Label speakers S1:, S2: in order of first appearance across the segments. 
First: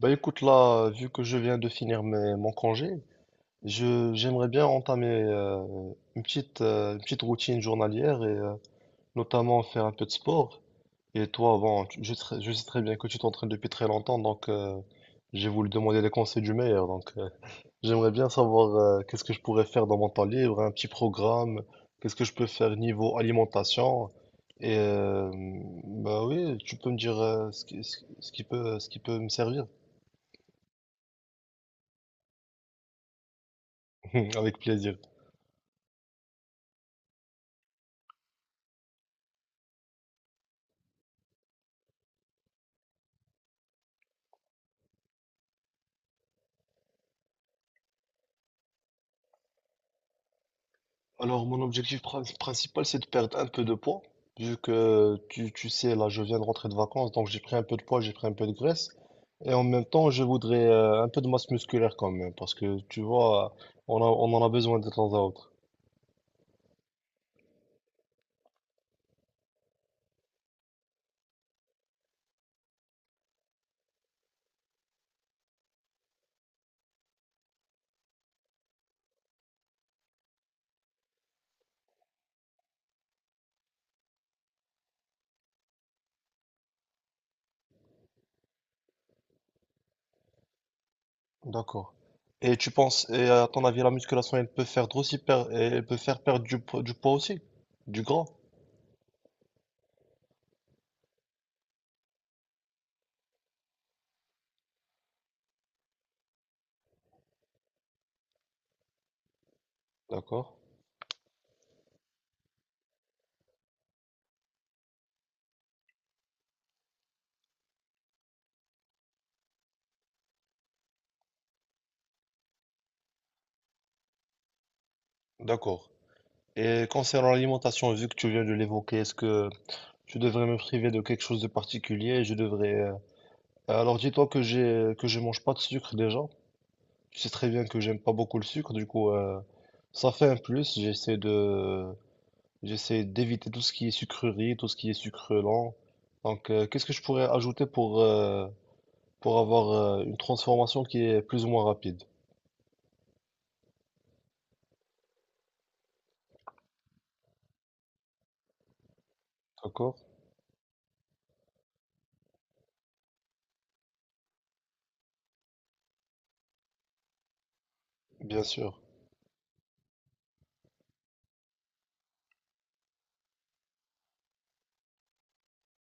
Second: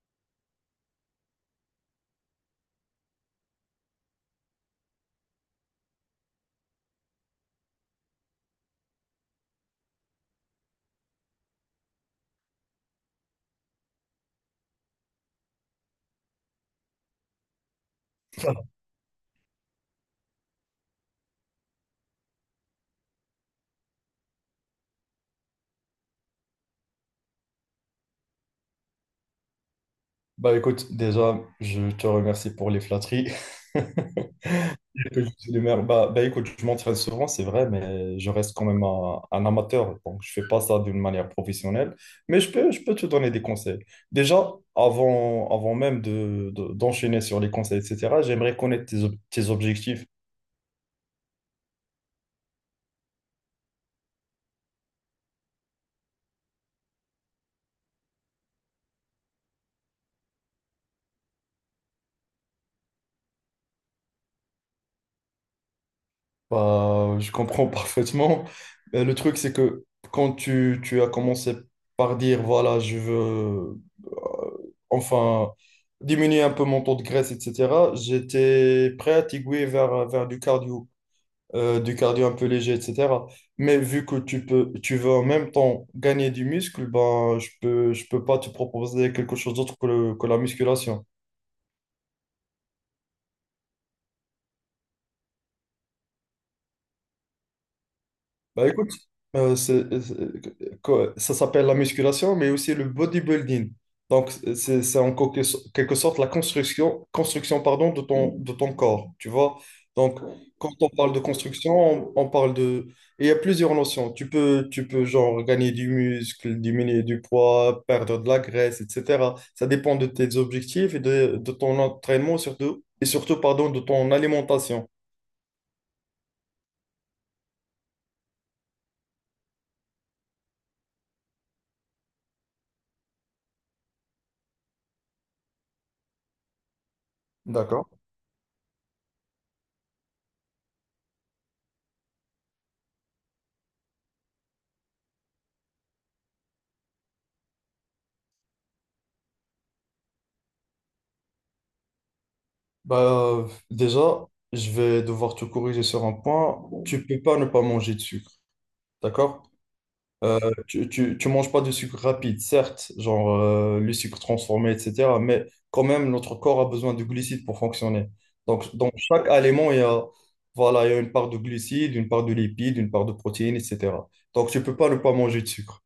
S1: Bah écoute là, vu que je viens de finir mon congé, je j'aimerais bien entamer une petite routine journalière et notamment faire un peu de sport. Et toi, bon, je sais très bien que tu t'entraînes depuis très longtemps, donc j'ai voulu demander les conseils du meilleur. Donc j'aimerais bien savoir qu'est-ce que je pourrais faire dans mon temps libre, un petit programme, qu'est-ce que je peux faire niveau alimentation. Et bah oui, tu peux me dire ce qui, ce qui ce qui peut me servir.
S2: Bah écoute, déjà, je te remercie pour les flatteries.
S1: Avec plaisir.
S2: Que je suis d'humeur. Bah écoute, je m'entraîne souvent, c'est vrai, mais je reste quand même un amateur. Donc, je fais pas ça d'une manière professionnelle. Mais je peux te donner des conseils. Déjà, avant même d'enchaîner sur les conseils, etc., j'aimerais connaître tes objectifs.
S1: Alors, mon objectif principal, c'est de perdre un peu de poids. Vu que tu sais, là, je viens de rentrer de vacances, donc j'ai pris un peu de poids, j'ai pris un peu de graisse. Et en même temps, je voudrais un peu de masse musculaire quand même, parce que tu vois, on en a besoin de temps à autre.
S2: Bah, je comprends parfaitement. Le truc, c'est que quand tu as commencé par dire, voilà, je veux, euh, enfin, diminuer un peu mon taux de graisse, etc., j'étais prêt à t'aiguiller vers du cardio, du cardio un peu léger, etc. Mais vu que tu peux, tu veux en même temps gagner du muscle, ben, je peux pas te proposer quelque chose d'autre que la musculation.
S1: D'accord. Et tu penses, et à ton avis, la musculation, elle peut faire elle peut faire perdre du poids aussi? Du gras?
S2: Bah écoute, ça s'appelle la musculation, mais aussi le bodybuilding. Donc, c'est en quelque sorte la construction, construction pardon, de ton corps, tu vois. Donc,
S1: D'accord.
S2: quand on parle de construction, on parle de… Et il y a plusieurs notions. Tu peux, genre, gagner du muscle, diminuer du poids, perdre de la graisse, etc. Ça dépend de tes objectifs et de ton entraînement, surtout, et surtout, pardon, de ton alimentation.
S1: D'accord. Et concernant l'alimentation, vu que tu viens de l'évoquer, est-ce que je devrais me priver de quelque chose de particulier? Je devrais. Alors dis-toi que j'ai que je mange pas de sucre déjà. Tu sais très bien que
S2: D'accord.
S1: j'aime pas beaucoup le sucre, du coup ça fait un plus. J'essaie d'éviter tout ce qui est sucrerie, tout ce qui est sucre lent. Donc qu'est-ce que je pourrais ajouter pour avoir une transformation qui est plus ou moins rapide?
S2: Bah, déjà, je vais devoir te corriger sur un point. Tu peux pas ne pas manger de sucre, d'accord?
S1: D'accord.
S2: Euh, tu manges pas de sucre rapide, certes, genre, le sucre transformé, etc. Mais quand même, notre corps a besoin de glucides pour fonctionner.
S1: Bien
S2: Donc,
S1: sûr.
S2: dans chaque aliment, il y a, voilà, il y a une part de glucides, une part de lipides, une part de protéines, etc. Donc, tu peux pas ne pas manger de sucre.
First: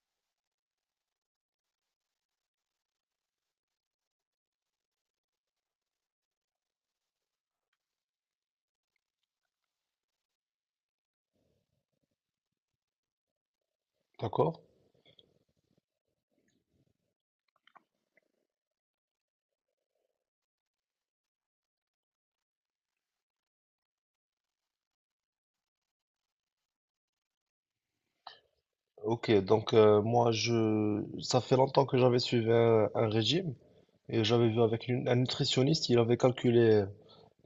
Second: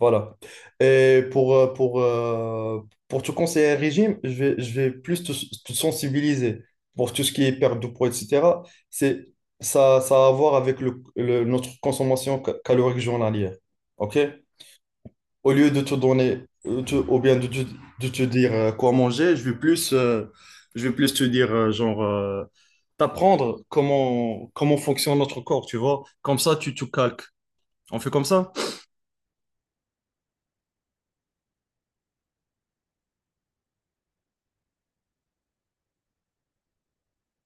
S2: Voilà. Et pour te conseiller un régime, je vais plus te sensibiliser pour tout ce qui est perte de poids, etc. C'est, ça a à voir avec notre consommation calorique journalière. OK?
S1: D'accord.
S2: Au lieu de te donner, ou bien de te dire, quoi manger, je vais plus te dire, genre, t'apprendre comment fonctionne notre corps, tu vois? Comme ça, tu te calques. On fait comme ça?
S1: Ok, donc moi je ça fait longtemps que j'avais suivi un régime et j'avais vu avec un nutritionniste, il avait calculé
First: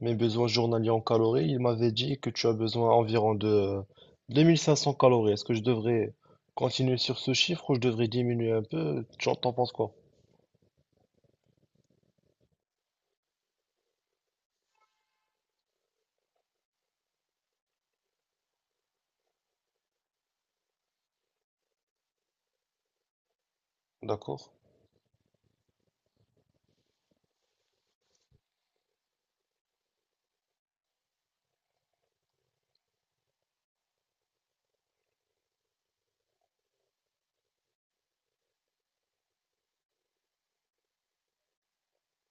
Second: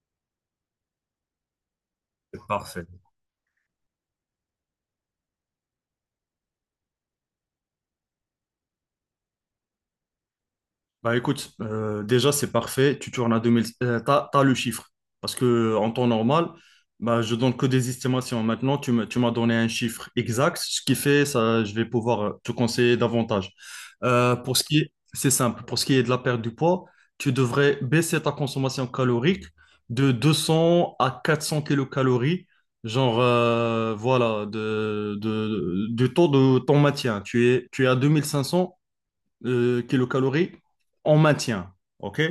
S1: mes besoins journaliers en calories, il m'avait dit que tu as
S2: Parfait.
S1: besoin environ de 2500 calories. Est-ce que je devrais continuer sur ce chiffre ou je devrais diminuer un peu? Tu en T'en penses quoi?
S2: Bah écoute, déjà c'est parfait, tu tournes à 2000, t'as le chiffre. Parce que, en temps normal, bah, je donne que des estimations. Maintenant, tu m'as donné un chiffre exact, ce qui fait ça, je vais pouvoir, te conseiller davantage. Euh,
S1: D'accord.
S2: pour ce qui est, c'est simple, pour ce qui est de la perte du poids, tu devrais baisser ta consommation calorique de 200 à 400 kilocalories, genre, voilà, du taux de ton maintien. Tu es à 2500, kilocalories en maintien. OK?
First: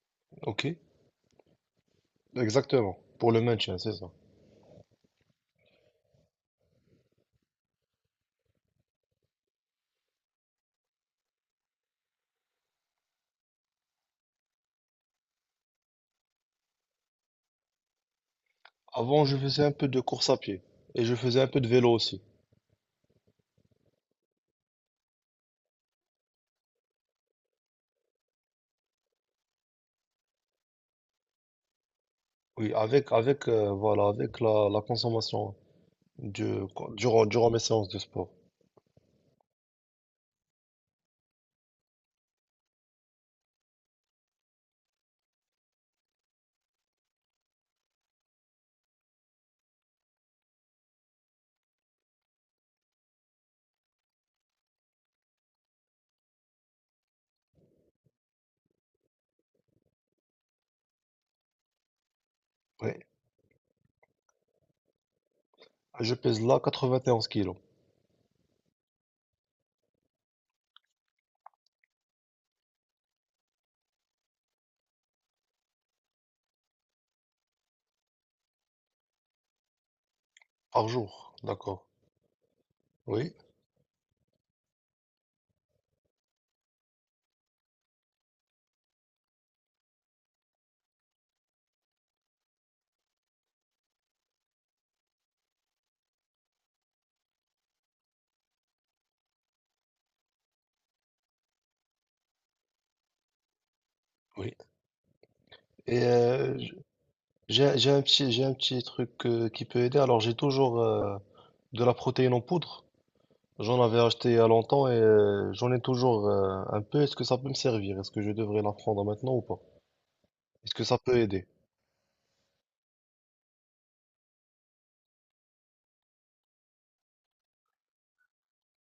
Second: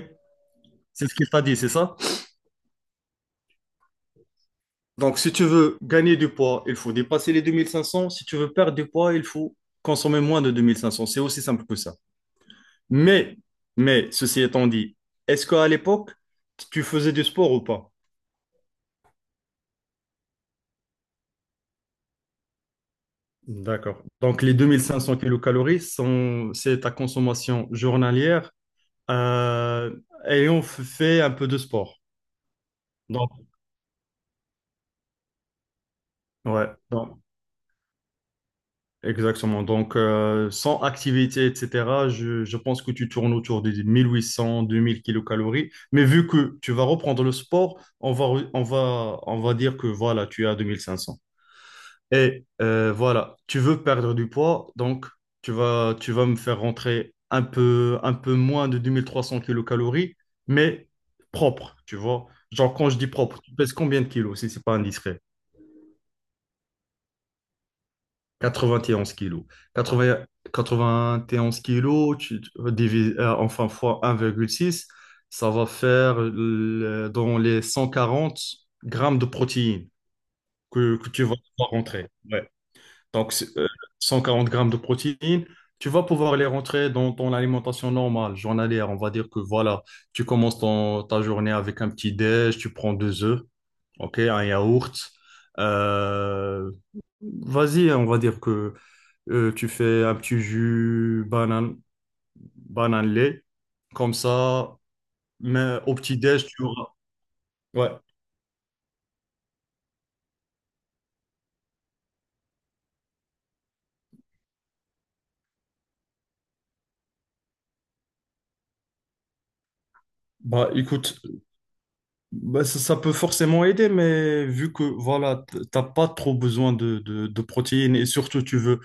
S1: Ok.
S2: C'est ce qu'il t'a dit, c'est ça?
S1: Exactement. Pour le maintien, c'est ça.
S2: Donc, si tu veux gagner du poids, il faut dépasser les 2500. Si tu veux perdre du poids, il faut consommer moins de 2500. C'est aussi simple que ça. Mais, mais ceci étant dit, est-ce qu'à l'époque, tu faisais du sport ou pas?
S1: Avant, je faisais un peu de course à pied et je faisais un peu de vélo aussi.
S2: D'accord. Donc, les 2500 kilocalories sont, c'est ta consommation journalière, euh, ayant fait un peu de sport.
S1: Oui,
S2: Donc,
S1: voilà, avec la consommation du-
S2: ouais. Donc,
S1: durant mes séances de sport.
S2: exactement. Donc, sans activité, etc., je pense que tu tournes autour des 1800, 2000 kilocalories. Mais vu que tu vas reprendre le sport, on va dire que voilà, tu es à 2500. Et, voilà, tu veux perdre du poids, donc tu vas me faire rentrer un peu moins de 2300 kilocalories, mais propre, tu vois. Genre, quand
S1: Oui.
S2: je dis propre, tu pèses combien de kilos si c'est pas indiscret?
S1: Je pèse là 91 kilos
S2: 91 kilos. 80, 91 kilos, fois 1,6, ça va faire, dans les 140 grammes de protéines
S1: par
S2: que tu
S1: jour.
S2: vas pouvoir
S1: D'accord.
S2: rentrer. Ouais.
S1: Oui,
S2: Donc, c'est, 140 grammes de protéines, tu vas pouvoir les rentrer dans ton alimentation normale, journalière. On va dire que voilà, tu commences ta journée avec un petit déj, tu prends deux œufs, ok, un yaourt. Euh, vas-y, on va dire que, tu fais un petit jus banane, banane lait. Comme
S1: oui.
S2: ça, mais au
S1: Et
S2: petit-déj, tu auras. Ouais.
S1: J'ai un petit truc qui peut aider. Alors, j'ai toujours de la protéine en poudre. J'en avais acheté il y a longtemps et j'en ai toujours un peu. Est-ce que ça peut me servir? Est-ce que je devrais la prendre maintenant ou pas?
S2: Bah
S1: Est-ce que ça peut
S2: écoute,
S1: aider?
S2: bah, ça peut forcément aider, mais vu que voilà, t'as pas trop besoin de protéines et surtout tu veux,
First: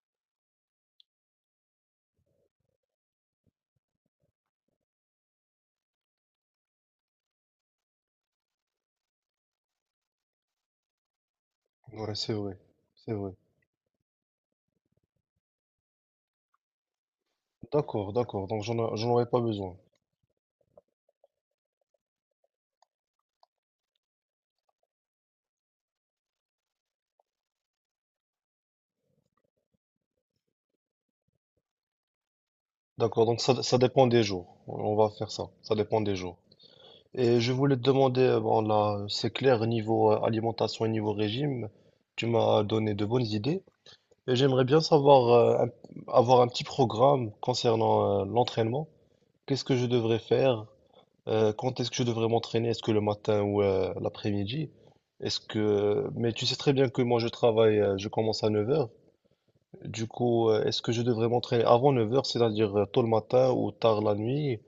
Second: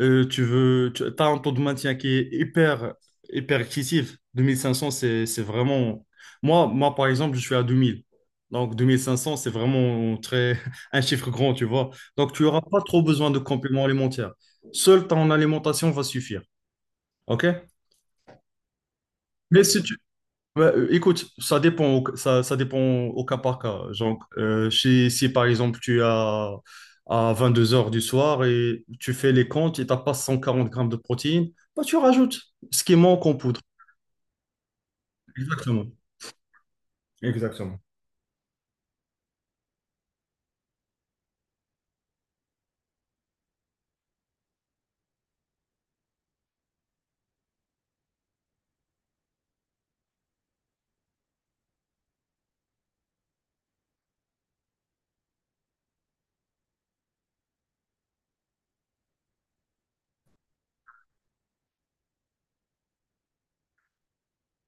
S2: tu veux, tu as un taux de maintien qui est hyper, hyper excessif. 2500, c'est vraiment. Moi, par exemple, je suis à 2000. Donc, 2500, c'est vraiment très, un chiffre grand, tu vois.
S1: Ouais, c'est
S2: Donc, tu
S1: vrai.
S2: n'auras pas trop
S1: C'est vrai.
S2: besoin de compléments alimentaires. Seul ton alimentation va suffire. OK?
S1: D'accord, d'accord. Donc, j'en aurais pas
S2: Mais
S1: besoin.
S2: si. Ouais, écoute, ça dépend, ça dépend au cas par cas. Genre, si par exemple tu as à 22 heures du soir et tu fais les comptes et tu n'as pas 140 grammes de protéines, bah, tu rajoutes ce qui manque
S1: D'accord,
S2: en
S1: donc
S2: poudre.
S1: ça dépend des jours. On va faire ça. Ça
S2: Exactement.
S1: dépend des jours. Et je voulais te
S2: Exactement.
S1: demander, bon là, c'est clair, niveau alimentation et niveau régime, tu m'as donné de bonnes idées. Et j'aimerais bien savoir, avoir un petit programme concernant l'entraînement. Qu'est-ce que je devrais faire? Quand est-ce que je devrais m'entraîner? Est-ce que le matin ou l'après-midi? Est-ce que... Mais tu sais très bien que moi je travaille, je commence à 9 heures. Du coup, est-ce que je devrais m'entraîner avant 9 heures, cest c'est-à-dire tôt le matin ou tard la nuit?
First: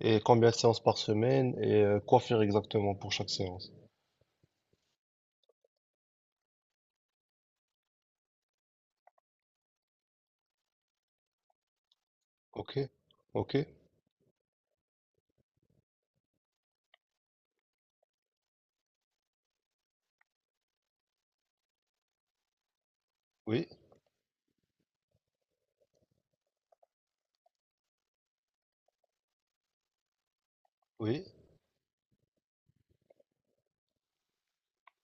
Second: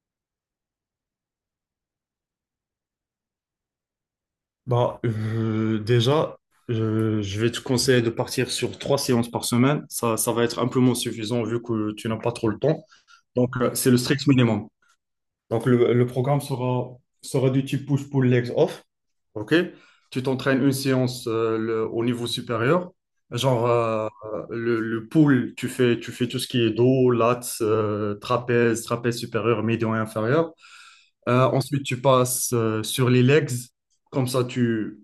S1: Et combien de séances par semaine? Et quoi faire exactement pour chaque séance?
S2: Bah, déjà, je vais te conseiller de partir sur trois séances par semaine. Ça va être amplement suffisant vu que tu n'as pas trop le
S1: Ok.
S2: temps.
S1: Ok.
S2: Donc, c'est le strict minimum. Donc, le programme sera du type push-pull legs off. OK? Tu t'entraînes une séance, au niveau supérieur. Genre,
S1: Oui.
S2: le pull, tu fais tout ce qui est dos, lats, trapèze, trapèze supérieur, médian et inférieur.
S1: Oui.
S2: Ensuite, tu passes, sur les legs. Comme ça, tu,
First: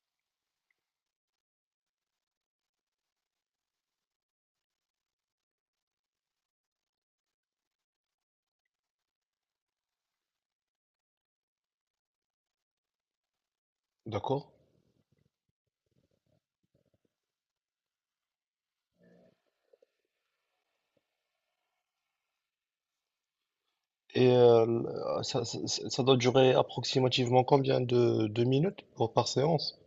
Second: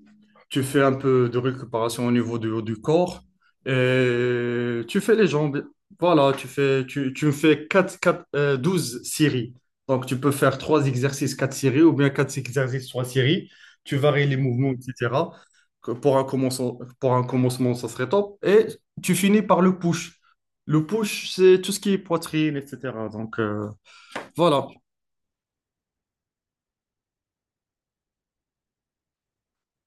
S2: tu fais un peu de récupération au niveau du corps. Et tu fais les jambes. Voilà, tu fais 4 4 12 séries. Donc, tu peux faire 3 exercices, 4 séries, ou bien 4 exercices, 3 séries. Tu varies les
S1: D'accord.
S2: mouvements, etc. Que Pour un commencement, ça serait top. Et tu finis par le push. Le push, c'est tout ce qui est poitrine, etc. Donc,
S1: Et
S2: voilà.
S1: ça doit durer approximativement combien de minutes pour, par séance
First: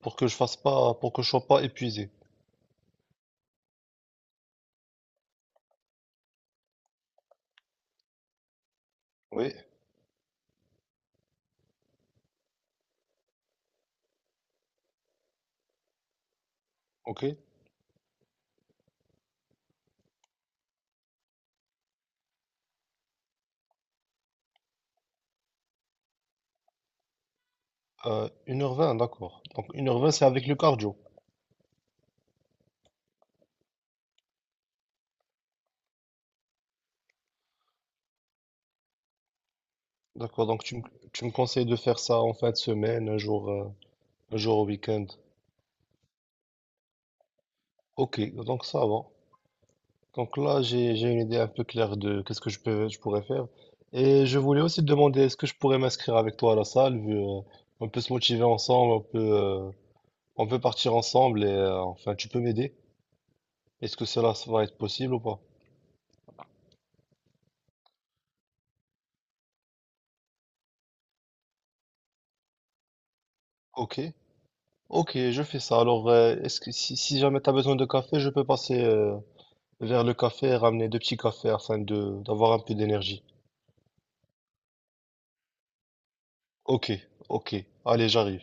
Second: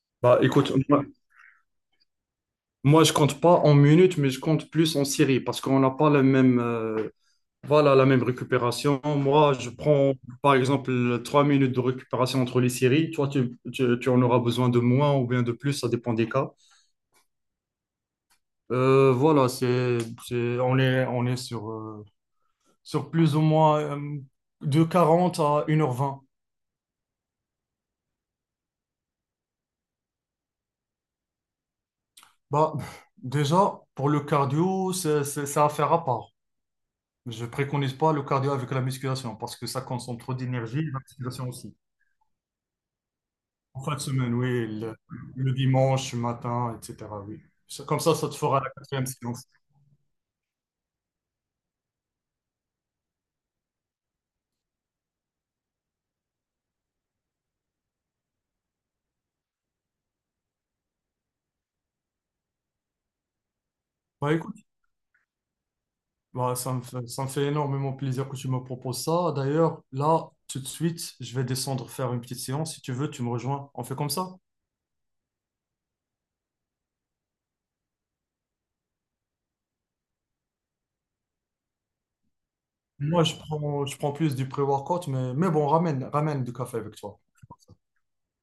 S1: pour que je
S2: Bah,
S1: fasse
S2: écoute,
S1: pas pour que je sois pas épuisé.
S2: moi, je compte pas en minutes, mais je compte plus en séries parce qu'on n'a pas la même, voilà, la même récupération.
S1: Oui,
S2: Moi, je prends par exemple 3 minutes de récupération entre les séries. Toi, tu en auras besoin de moins ou bien de plus, ça dépend des cas.
S1: ok.
S2: Voilà, on est sur plus ou moins, de 40 à 1h20.
S1: 1h20, d'accord. Donc une heure vingt, c'est avec le cardio.
S2: Bah, déjà, pour le cardio, c'est affaire à part. Je préconise pas le cardio avec la musculation parce que ça consomme trop
S1: D'accord,
S2: d'énergie, et la
S1: tu me
S2: musculation
S1: conseilles
S2: aussi.
S1: de faire ça en fin de semaine,
S2: En fin de semaine,
S1: un jour au
S2: oui, le,
S1: week-end.
S2: le dimanche matin, etc. Oui. Comme ça,
S1: Ok,
S2: ça te fera
S1: donc
S2: la
S1: ça va.
S2: quatrième séance.
S1: Donc là j'ai une idée un peu claire de qu'est-ce que je pourrais faire. Et je voulais aussi te demander est-ce que je pourrais m'inscrire avec toi à la salle vu on peut se motiver ensemble, on peut on peut partir ensemble et enfin tu peux m'aider. Est-ce que cela
S2: Bah écoute,
S1: va être possible ou pas?
S2: bah, ça me fait énormément plaisir que tu me proposes ça. D'ailleurs, là, tout de suite, je vais descendre faire une petite séance. Si tu veux, tu me rejoins. On fait
S1: Ok,
S2: comme ça.
S1: ok, je fais ça. Alors est-ce que si jamais tu as besoin de café, je peux passer vers le café et ramener deux petits cafés afin de d'avoir un peu d'énergie.
S2: Moi, je prends plus du pré-workout, mais, bon, ramène du café
S1: Ok,
S2: avec toi.
S1: ok, allez, j'arrive.